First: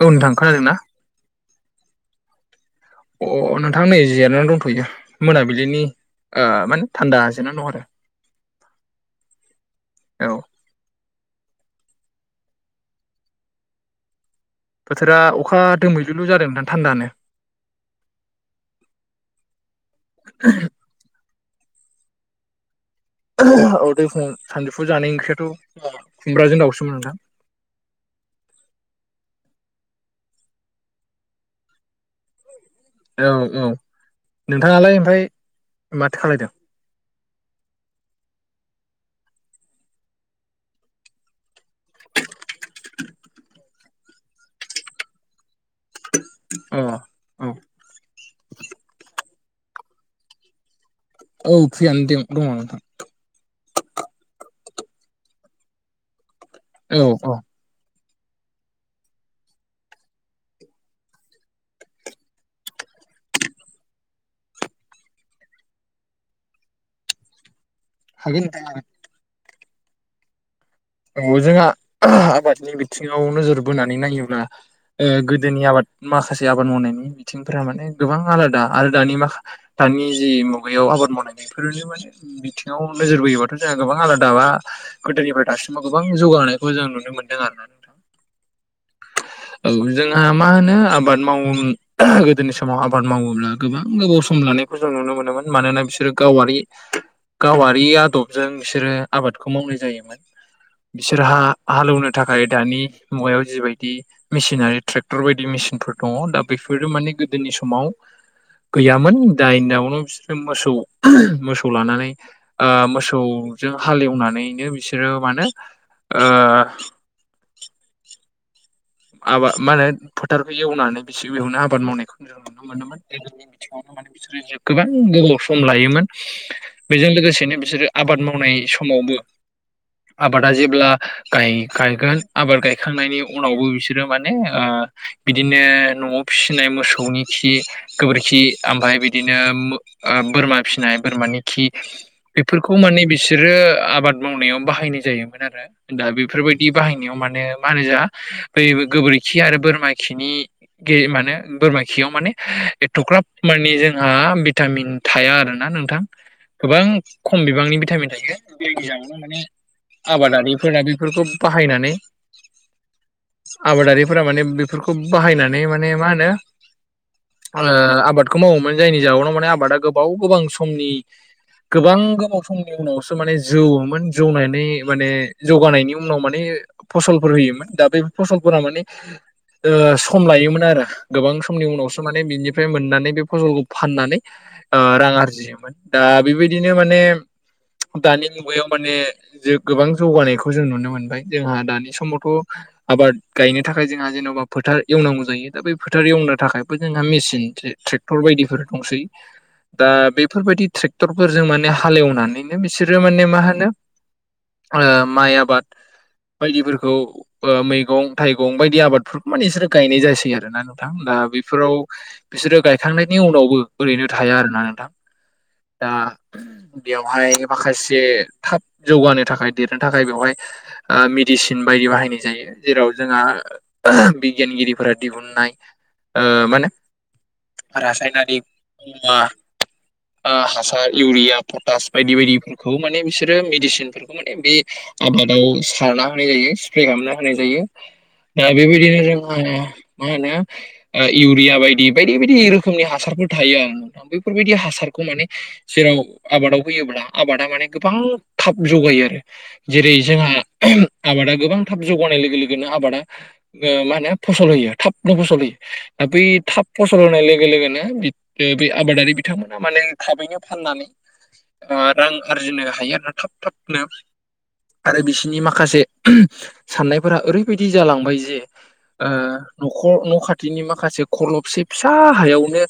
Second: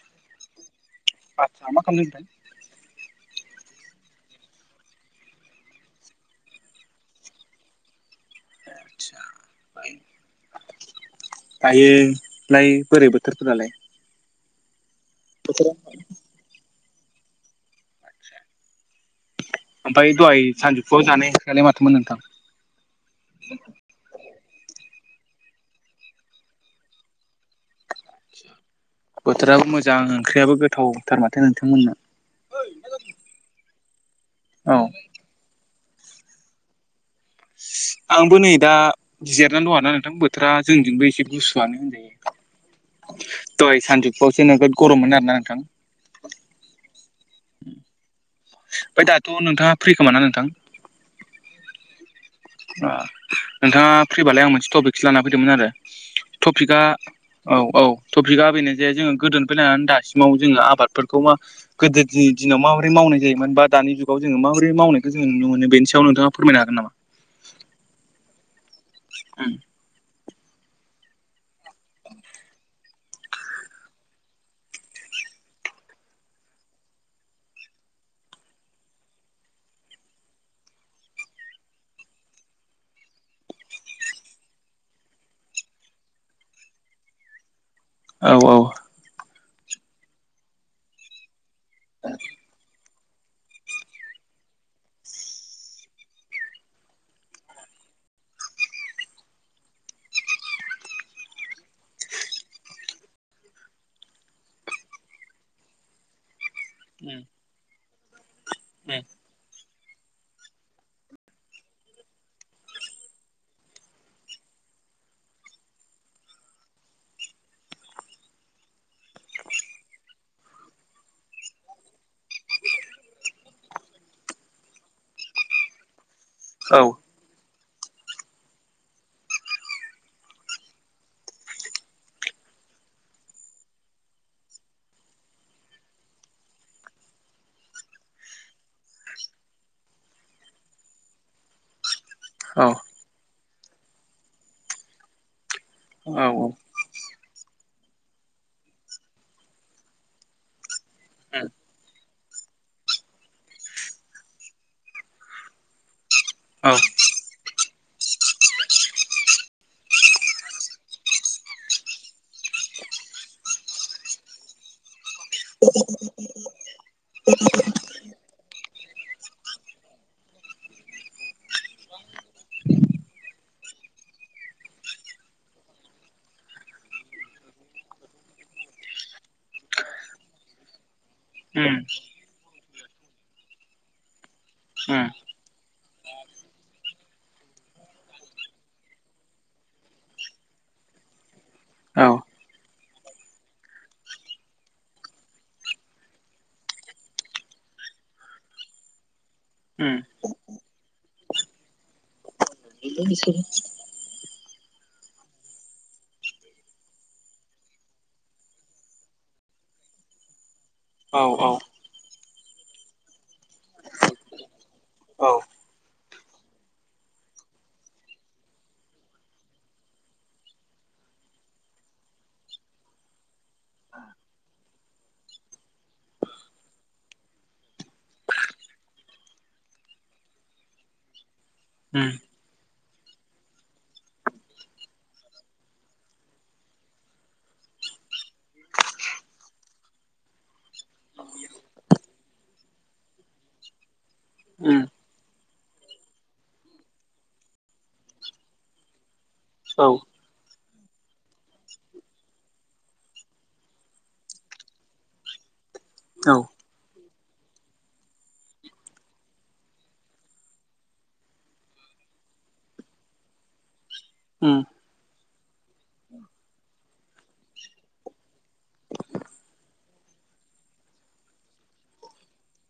औ नोथां खोनादों ना? [unintelligible] अ नोंथां नै जिरनानै दंथ'यो मोनाबिलिनि ओ माने थान्दा जेना दं आरो औ दायो लाय बोरै बोथोरफोरालाय बोथोरा अखा दोमैलुलु जादों ना थान्दानो ओमफाय दहाय सानजौफुआव जानायलाय माथोमोन नोंथां [unintelligible] सानजौफु जानाय ओंख्रियाथ' खुमब्राजों दाउसोमोन नोंथां बोथोराबो मोजां ओंख्रियाबो गोथावथार माथो नोंथांमोनना औ औ औ नोंथांङालाय ओमफाय माथो खालायदों आंबो नै दा बिजिरनानै दङ आरोना नोंथां बोथोरा जोंथिंबो एसे गुसुआनो होनजायो। दहा सानजुफुवासो नोगोद गरममोन आरो ना नोंथां। अ औ ओमफ्राय दाथ' नोंथाङा फ्रि खोमा ना नोंथां औ फ्रियानो दे दंङ नोंथां। नोंथांङा फ्रिबालाय आं मोनसे टपिकसो लाना फैदोंमोन आरो टपिकआ औ औ औ-औ! टपिकआ बेनो जे जोङो गोदोनिफाय नायनै दासिमाव जोंङो आबादफोरखौ मा गोदोनि दिनाव माबोरै मावनाय जायोमोन बा दानि जुगाव जोङो माबोरै मावनायखौ जोंङोनो मोनो बेनि सायाव नोंथाङा फोरमनो हागोन नामा? हागोन नोंथां हागोन उम औ जोंहा आबादनि बिथिङाव नोजोर बोनानै नायोब्ला ओ गोदोनि आबाद माखासे आबाद मावनायनि बिथिंफोरा माने गोबां आलादा आरो दानि माखा दानि जि मुगायाव आबाद मावनायनायफोरनो माने बिथिंआव नोजोर बोयोबाथ' जोंहा गोबां आलादाबा गोदोनिफ्राय दासिमाव गोबां जौगानायखौ जों नुनो मोन्दों आरो ना। नोंथां औ औ औ जोंहा मा होनो आबाद मावो गोदोनि समाव आ बाद मावोब्ला गोबां गोबाव सम लानायखौ जों नुनो मोनोमोन मानोना बिसोरो गावारि गावारि आदबजों बिसोरो आबादखौ मावनाय जायोमोन। बिसोर हा हालेवनो थाखाय दानि मुवायाव जिबाय बिदि मेसिनारि ट्रेक्टर बायदि मेसिनफोर दङ दा बेफोरो माने गोदोनि समाव गैयामोन दायो दउनो बिसोरो मोसौ मोसौ लानानै ओ मोसौजों हालेवनानैनो बिसोरो मानो ओ आबाद मा होनो फोथारखौ एवनानै बिसि बेवनो आबाद मावनायखौ जों नुनो मोनोन [unintelligible] गोबां गोबाव सम लायोमोन। औ बेजों लोगोसेनो बिसोरो आबाद मावनाय समावबो आबादा जेब्ला गाय गायगोन आबाद गायखांनायनि उनावबो बिसोर बिसोरो माने ओ बिदिनो न'आव फिसिनाय मोसौनि खि गोबोरखि ओमफाय बिदिनो ओ बोरमा फिनाय बोरमानि खि बेफोरखौ माने बिसोरो आबाद मावनायाव बाहायनाय जायोमोन आरो दा औ बेफोरबायदि बाहायनायाव माने मा होनो जा बै गोबोरखि आरो बोरमा खिनि गे माने बोरमा खियाव माने एथग्राब माने जोंहा भिटामिन थाया आरो ना नोंथां गोबां खम बिबांनि भिटामिन थायो बेनिजाउनाव माने आबादारिफोरा बेफोरखौ बाहायनानै आबादारिफोरा माने बेफोरखौ बाहायनानै माने मा होनो ओ आबादखौ मावोमोन जायनि जाउनाव माने आबादा गोबाव गोबां समनि गोबां गोबाव समनि उनावसो माने जौवोमोन जौनानै माने जौगानायनि उनाव माने फसलफोर होयोमोन दा बे फसलफोरा माने ओ सम लायोमोन आरो गोबां समनि उनावसो माने बिनि फ्राय मोननानै बे फसलखौ फाननानै ओ रां आरजियोमोन दा बिबायदिनो माने दानि मुगायाव माने जों गोबां जौगानायखौ जों नुनो मोनबाय जोंहा दानि समावथ' आबाद गायनो थाखाय जोंहा जेन'बा फोथार एवनांगौ जायो दा बे फोथार एवनो थाखायबो जोंहा मेचिन थ्रेक्टर बायदिफोर दंसै दा बेफोरबायदि थ्रेक्टरफोरजों माने हालेवनानैनो बिसोरो माने मा होनो ओ माइ आबाद बायदिफोरखौ ओ मैगं थाइगं बायदि आबादफोरखौ माने इसोरो गायनाय जासै आरो ना नोंथां दा औ बेफोराव बिसोरो गायखांनायनि उनावबो ओरैनो थाया आरोना नोंथां दा बेवहाय माखासे थाब जौगानो थाखाय देरनो थाखाय बेवहाय ओ मिडिसिन बायदि बाहायनाय जायो जेराव जोंहा बिगियानगिरिफोरा दिहुननाय ओ माने रासायनारि मुवा ओ हासार इउरिया पटास बायदि बायदि खौ माने बिसोरो मिडिसिनफोरखौ माने बे आबादाव सारना होनाय जायो सिप्रे खामना। होनाय जायो दा बेबायदिनो जोहा मा होनो ओ इउरिया बायदि बायदि बायदि रोखोमनि हासारफोर थायो आरो ना नोंथां बेफोरबायदि औ हासारखौ माने जेराव आबादाव होयोब्ला आबादा माने गोबां थाब जौगायो आरो। जेरै जोंहा आबादा गोबां थाब जौगानाय लोगो लोगोनो आबादा ओ मा होनो फसल होयो थाबनो फसल होयो दा बै थाब फसल होनाय लोगो लोगोनो बे-बे आबादारि बिथांमोना माने थाबैनो फाननानै ओ रां आरजिनो हायो आरोना थाब थाबनो। उम आरो बिसिनि माखासे साननायफोरा ओरैबायदि जालांबाय जे ओ न'खर न' खाथिनि माखासे खरलबसे फिसा हायावनो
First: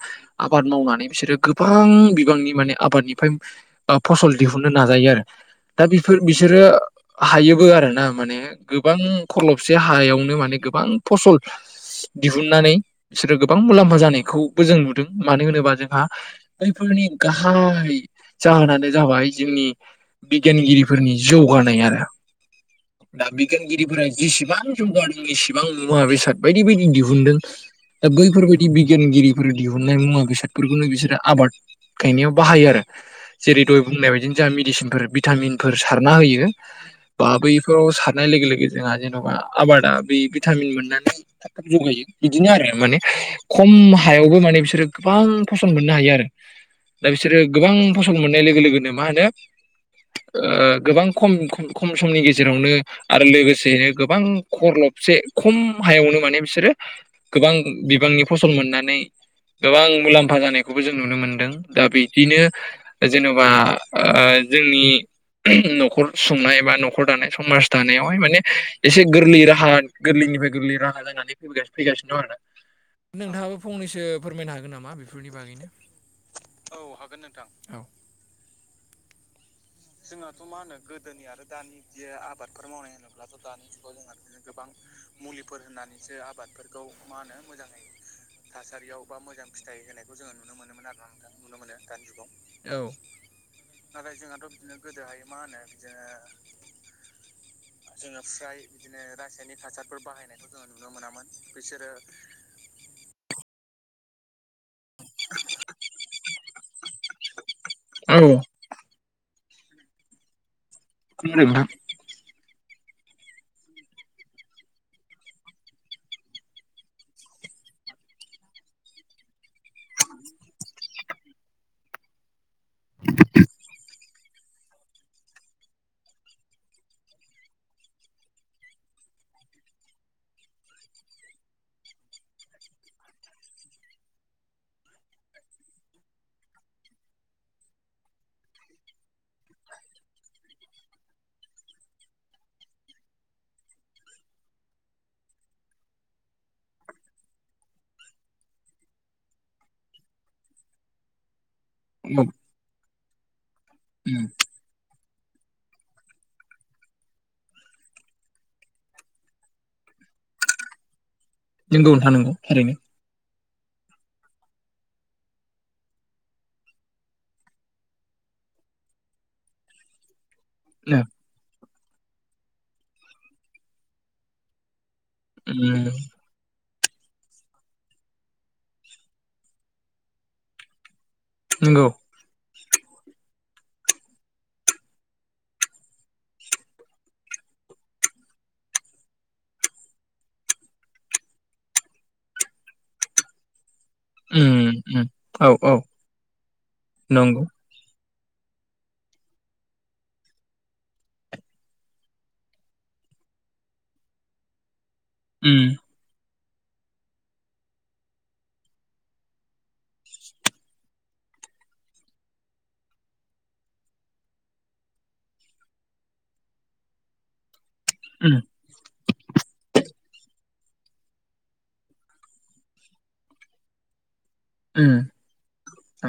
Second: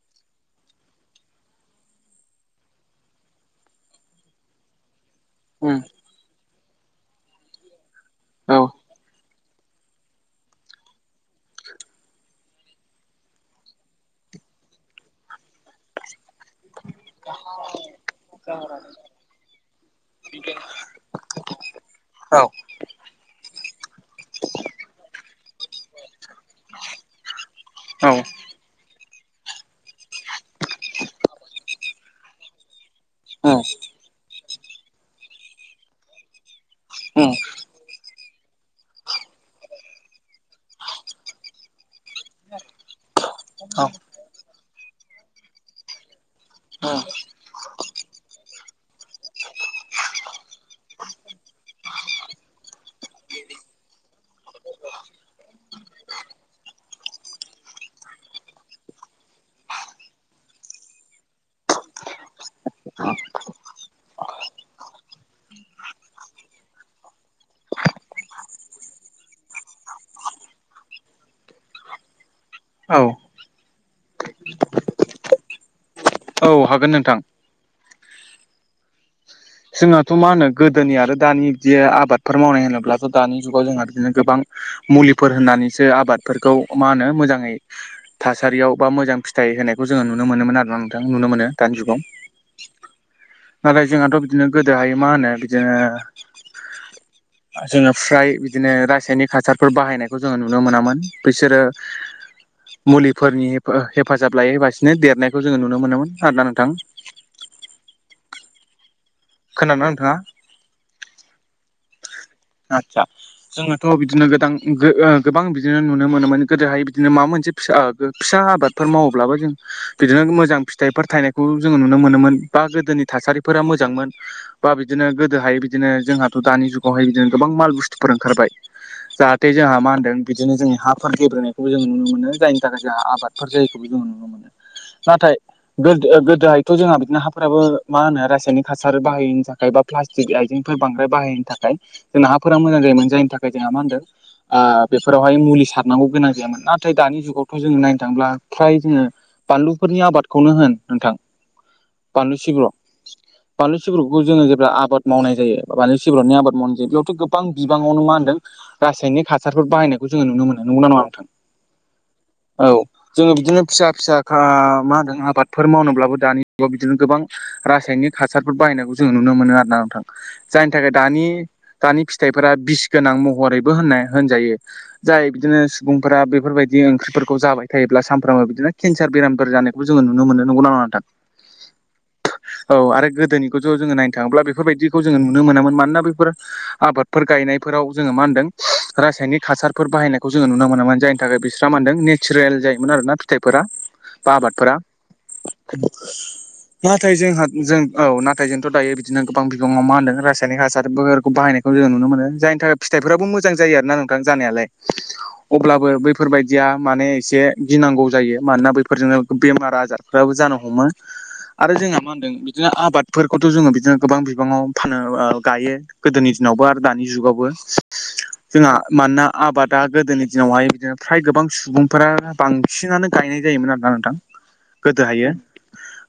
आबाद मावनानै बिसोरो गोबां बिबांनि माने आबादनिफ्राय ओ फसल दिहुननो नाजायो आरो। दा बिफोर बिसोरो हायोबो आरो ना माने। गोबां खरलबसे हायावनो माने गोबां फसल दिहुननानै सोरो गोबां मुलाम्फा जानायखौबो जों नुदों मानो होनोबा जोंहा बैफोरनि गाहाय जाहोनानो जाबाय जोंनि बिगियानगिरिफोरनि जौगानाय आरो। बिगानगिरिफोरा जिसेबां जौगादों एसिबां मुवा बेसाद बायदि बायदि दिहुनदों। दा बैफोरबायदि बिगियानगिरिफोर दिहुननाय मुवा बेसादफोरखौनो बिसोरो आबाद गायनायाव बाहायो आरो। जेरै दहाय बुंनाय बायदिनो जों मिडिसिनफोर भिटामिनफोर सारना होयो बा बैफोराव सार नाय लोगो लोगो जोंहा जेन'बा आबादा बे भिटामिन मोननानै थाब थाब जौगायो। बिदिनो आरो माने औ खम हायावबो माने बिसोरो गोबां फसन मोननो हायो आरो। औ दा बिसोरो गोबां फसल मोननाय लोगो लोगोनो मा होनो ओ गोबां खम खम समनि गेजेरावनो आरो लोगोसेयै गोबां खरलबसे खम हायावनो माने बिसोरो गोबां बिबांनि फसल मोननानै गोबां मुलाम्फा जानायखौबो जों नुनो मोनदों दा बिदिनो जेन'बा ओ जोंनि न'खर सुंनाय बा न'खर दानाय समाज दानायावहाय माने एसे गोरलै राहा गोरलैनिफ्राय गोरलै राहा जानानै फैगा-फैगासिनो दं आरोना। औ नोंथाङाबो फंनैसो फोरमायनो हागोन नामा बेफोरनि बागैनो औ हागोन नोंथां औ [unintelligible] जोंहाथ' मा होनो गोदोनि आरो दानि बिदि आबादफोर मावनाय होनोब्लाथ' दानि जुगाव जोंहा बिदिनो गोबां मुलिफोर होननानैसो आबादफोरखौ मा होनो मोजाङै थासारियाव बा मोजां फिथाइ होनायखौ जोङो नुनो मोनोमोन आरोना नोंथां नुनो मोनो दानि जुगाव। औ नाथाय जोंहाथ' [unintelligible] बिदिनो गोदोहाय गोदो हाय मा होनो बिदिनो ओ जोङो फ्राय बिदिनो रासायनिक हासारफोर बाहायनायखौ जोङो नुनो मोनामोन बैसोरो [inaudible] मुलिफोरनि [unintelligible] हेफाजाब लायोबासिनो देरनायखौ जोङो नुनो मोनोमोन आरोना नोंथां [unintelligible] खोना ना नोंथाङा? [unintelligible] आदसा जोङोथ' बिदिनो गोदां ओ गोबां बिदिनो नुनो मोनोमोन गोदोहाय बिदिनो माबा मोनसे फिसा फिसा आबादफोर मावोब्लाबो जों बिदिनो मोजां फिथाइफोर थाइनायखौ जोङो नुनो मोनोमोन बा गोदोनि थासारिफोरा मोजांमोन बा बिदिनो गोदोहाय बिदिनो जोंहाथ' दानि जुगावहाय [unintelligible] गोबां माल बुस्थुफोर ओंखारबाय जाहाथे जोंहा मा होनदों बिदिनो जोंनि हाफोर गेब्रेंनायखौ जों नुनो मोनो जायनि थाखाय जोंहा आबाद फोर जायैखौबो [unintelligible] नुनो मोनो नाथाय गोदो गोदोहायथ' जोंहा बिदिनो हाफोराबो मा होनो रासायनिक हासार बाहायैनि थाखाय बा प्लास्टिक आइजेंफोर बांद्राय बाहायनो थाखाय जोंना हाफोरा मोजां जायोमोन जायनि थाखाय जोंहा मा होनदों ओ बेफोरावहाय मुलि सारनांगौ गोनां जायामोन नाथाय दानि जुगावथ' जोङो नायनो थाङोब्ला फ्राय जोङो बानलुफोरनि आबादखौनो होन नोंथां औ बानलु सिब्रु बानलु सिब्रुखौ जोङो जे [unintelligible] आबाद मावनाय जायो बानलु सिब्रनि आबाद मावनाय जायो बेयाव गोबां बिबाङावनो मा होनदों रासायनिक हासारफोर बायनायखौ जोङो नुनो मोनो नंगौ ना नङा नोंथां नंगौ नोंथां नंगौ औ थारैनो जोङो बिदिनो फिसा फिसा खा मा होनदों आबादफोर मावनोब्लाबो दानि जुगाव बिदिनो गोबां रासायनिक हासारफोर बाहायनायखौ जों नुनो मोनो आरो ना नोंथां जायनि थाखाय दानि दानि फिथाइफोरा बिस गोनां महरैबो होननाय होनजायो जाय बिदिनो उम सुबुंफोरा बेफोरबायद बिदि ओंख्रिफोरखौ जाबाय थायोब्ला सानफ्रामबो बिदिनो केन्सार बेरामफोर जानायखौ जोङो नुनो मोनो नंगौ ना नङा नोंथां नोंगौ औ आरो गोदोनिखौ थ' जोङो नायनो थाङोब्ला बेफोरबायदिखौ जोङो नुनो मोनामोन मानोना बैफोर आबादफोर गायनायफोराव जोङो मा होनदों रासायनिक हासारफोर बाहायनायखौ जोङो नुनो मोनोमोन जायनि थाखाय बिस्रा मा होनदों ने सिरेल जायोमोन आरो ना फिथाइफोरा बा उम आबादफोरा उम औ औ नाथाय नंगौ जोंहा जों औ नाथाय जोंथ' दायो बिदिनो गोबां बिबाङाव मा होनदों रासायनिक हासार बोर बाहायनाय जों नुनो मोनो जायनि थाखाय फिथाइफोराबो मोजां जायो आरोना नोंथां जानायालाय उम अब्लाबो बै फोरबायदिया माने एसे गिनांगौ जायो मानोना बैफोरजोंनो बेमार आजारफ्राबो जानो हमो आरो जोंहा मा होनदों बिदिनो आबादफोरखौथ' जोङो बिदिनो गोबां बिबाङाव फानो ओ गायो गोदोनि दिनावबो आरो दानि जुगावबो [unintelligible] जोंहा मानोना आबादा गोदोनि दिनावहाय बिदिनो फ्राय गोबां सुबुंफोरा बां सिनानो गायनाय जायोमोन आरोना नोंथां उम गोदोहायो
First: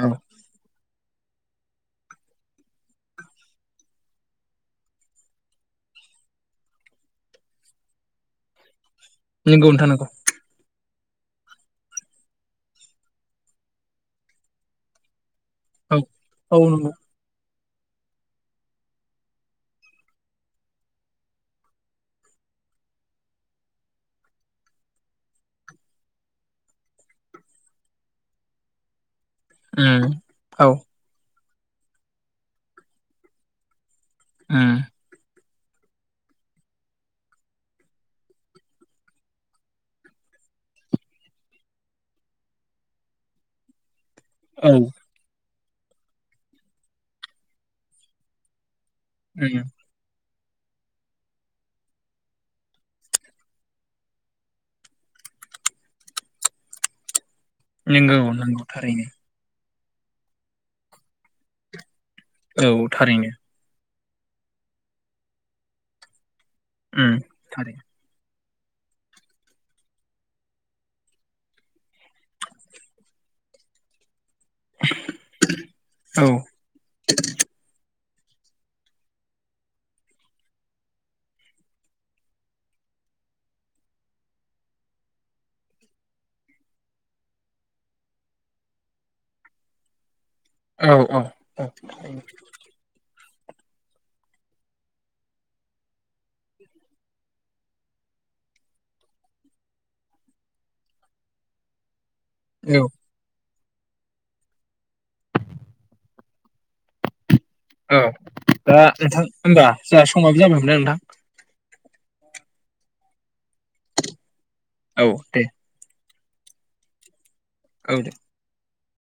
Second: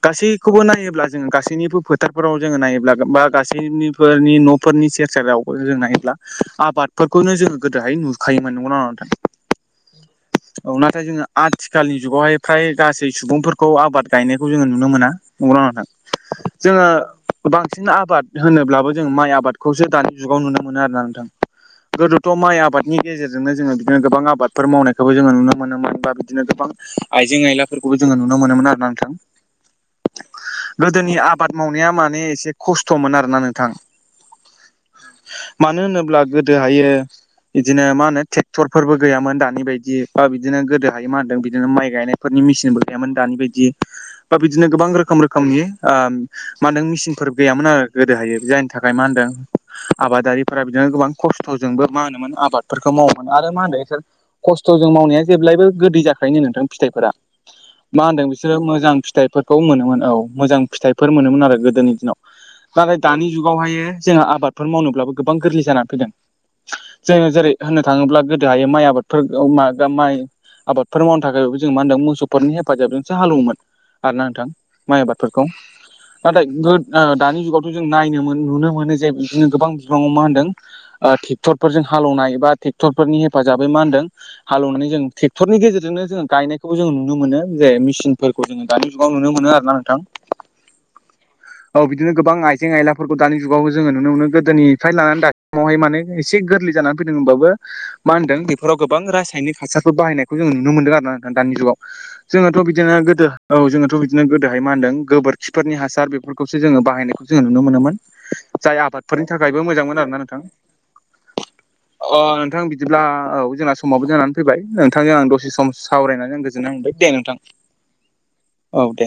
औ गासै खौबो नायोब्ला जोङो गासैनिबो फोथारफोराव जोङो नायोब्ला बा गासैफोरनि न'फोरनि से सेरावबो जों नायोब्ला आबादफोरखौनो जोङो गोदोहाय नुखायोमोन नंगौ ना नङा नोंथां नोंगौ नोंथां नोंगौ। औ नाथाय जोङो आथिखालनि जुगावहाय फ्राय गासै सुबुंफोरखौ आबाद गायनायखौ जोङो नुनो मोनाव नंगौ ना नङा औ नोंथां? औ जोङो नंगौ बांसिन आबाद होनोब्लाबो जों माइ आबादख खौसो दानि जुगाव नुनो मोनो आरोना नोंथां। गोदोथ' माइ आबादनि गेजेरजोंनो जोङो बिदिनो गोबां आबादफोर मावनायखौबो जोङो नुनो मोनोमोन बा बिदिनो गोबां आइजें आयलाफोरखौबो जोङो नुनो मोनोमोन आरो ना नोंथां। उम औ। गोदोनि आबाद मावनाया माने एसे खस्थ'मोन आरोना नोंथां। उम। मानो होनोब्ला गोदोहायो बिदिनो मा होनो ट्रेक्टरफोरबो गैयामोन दानि बायदि बा बिदिनो गोदोहाय मा होनदों बिदिनो माइ गायनाय फोरनि मेसिनबो गैयामोन दानि बायदि बा बिदिनो औ गोबां रोखोम रोखोमनि ओ मा होनदों मेसिनफोर गैयामोन आरो गोदो हायो जायनि थाखाय मा होनदों उम। आबादारिफोरा बिदिनो गोबां खस्थ'जोंबो मा होनोमोन आबादफोरखौ मावोमोन। आरो मा होनो बिसोर खस्थ'जों मावनाया जेब्लायबो गोदै जाखायोनो नोंथां फिथाइफोरा। मा नंगौ होनदों बिसोरो नंगौ मोजां थारैनो। फिथाइफोर खौ मोनोमोन औ मोजां फिथाइफोर मोनोमोन आरो गोदोनि दिनाव। औ नाथाय दानि थारैनो जुगावहायो जोंहा आबादफोर मावनोब्लाबो गोबां गोरलै जानानै फैगोन उम जोङो जेरै होननो थारैनो थाङोब्ला हायो माइ आबादफोर मा गा माइ आबादफोर मावनो थाखायबो जों मा होनदों मोसौफोरनि हेफाजाबजोंसो हालेवोमोन आरोना नोंथां। माइ आबादफोरखौ औ नाथाय गोद ओ दानि जुगावथ' जों नायनो नुनो मोन जे बिदिनो गोबां बिफाङाव मा होनदों ट्रेक्टरफोरजों हालौनाय एबा ट्रेक्टरफोरनि हेफाजाबै मा होनदों हालौवनानै जों ट्रेक्टरनि गेजेरजोंनो जोङो गायनायखौबो जोङो नुनो मोनो जे मेसिनफोर खौ जोङो दानि जुगाव नुनो मोनो आरोना नोंथां। औ औ औ बिदिनो गोबां आइजें आयलाफोरखौ दानि जुगाव जोङो नुनो मोनो गोदोनिफ्राय लानानै दासिमावहाय माने एसे गोरलै जानानै फैदों होनबाबो मा होनदों बेफोराव गोबां रासायनिक हासारफोर बाहायनायखौ जों नुनो मोनदों आरोना दानि जुगा जोंनाथ' औ बिदिनो गोदो औ जोङोथ' बिदिनो गोदोहाय मा होनदों गोबोरखिफोरनि हासार बेफोरखौसो जोङो बाहायनायखौ जोङो नुनो मोनोमोन। औ जाय दा नोंथां आबादफोरनि थाखायबो होमबा मोजांमोन जोंहा आरो ना समाबो नोंथां। जाबायमोनना नोंथां अ नोंथां बिदिब्ला औ जोंहा समाबो जानानै फैबाय औ नोंथांजों आं दे दसे सम सावरायनानै आं गोजोननाय मोनबाय दे नोंथां। औ दे। औ दे।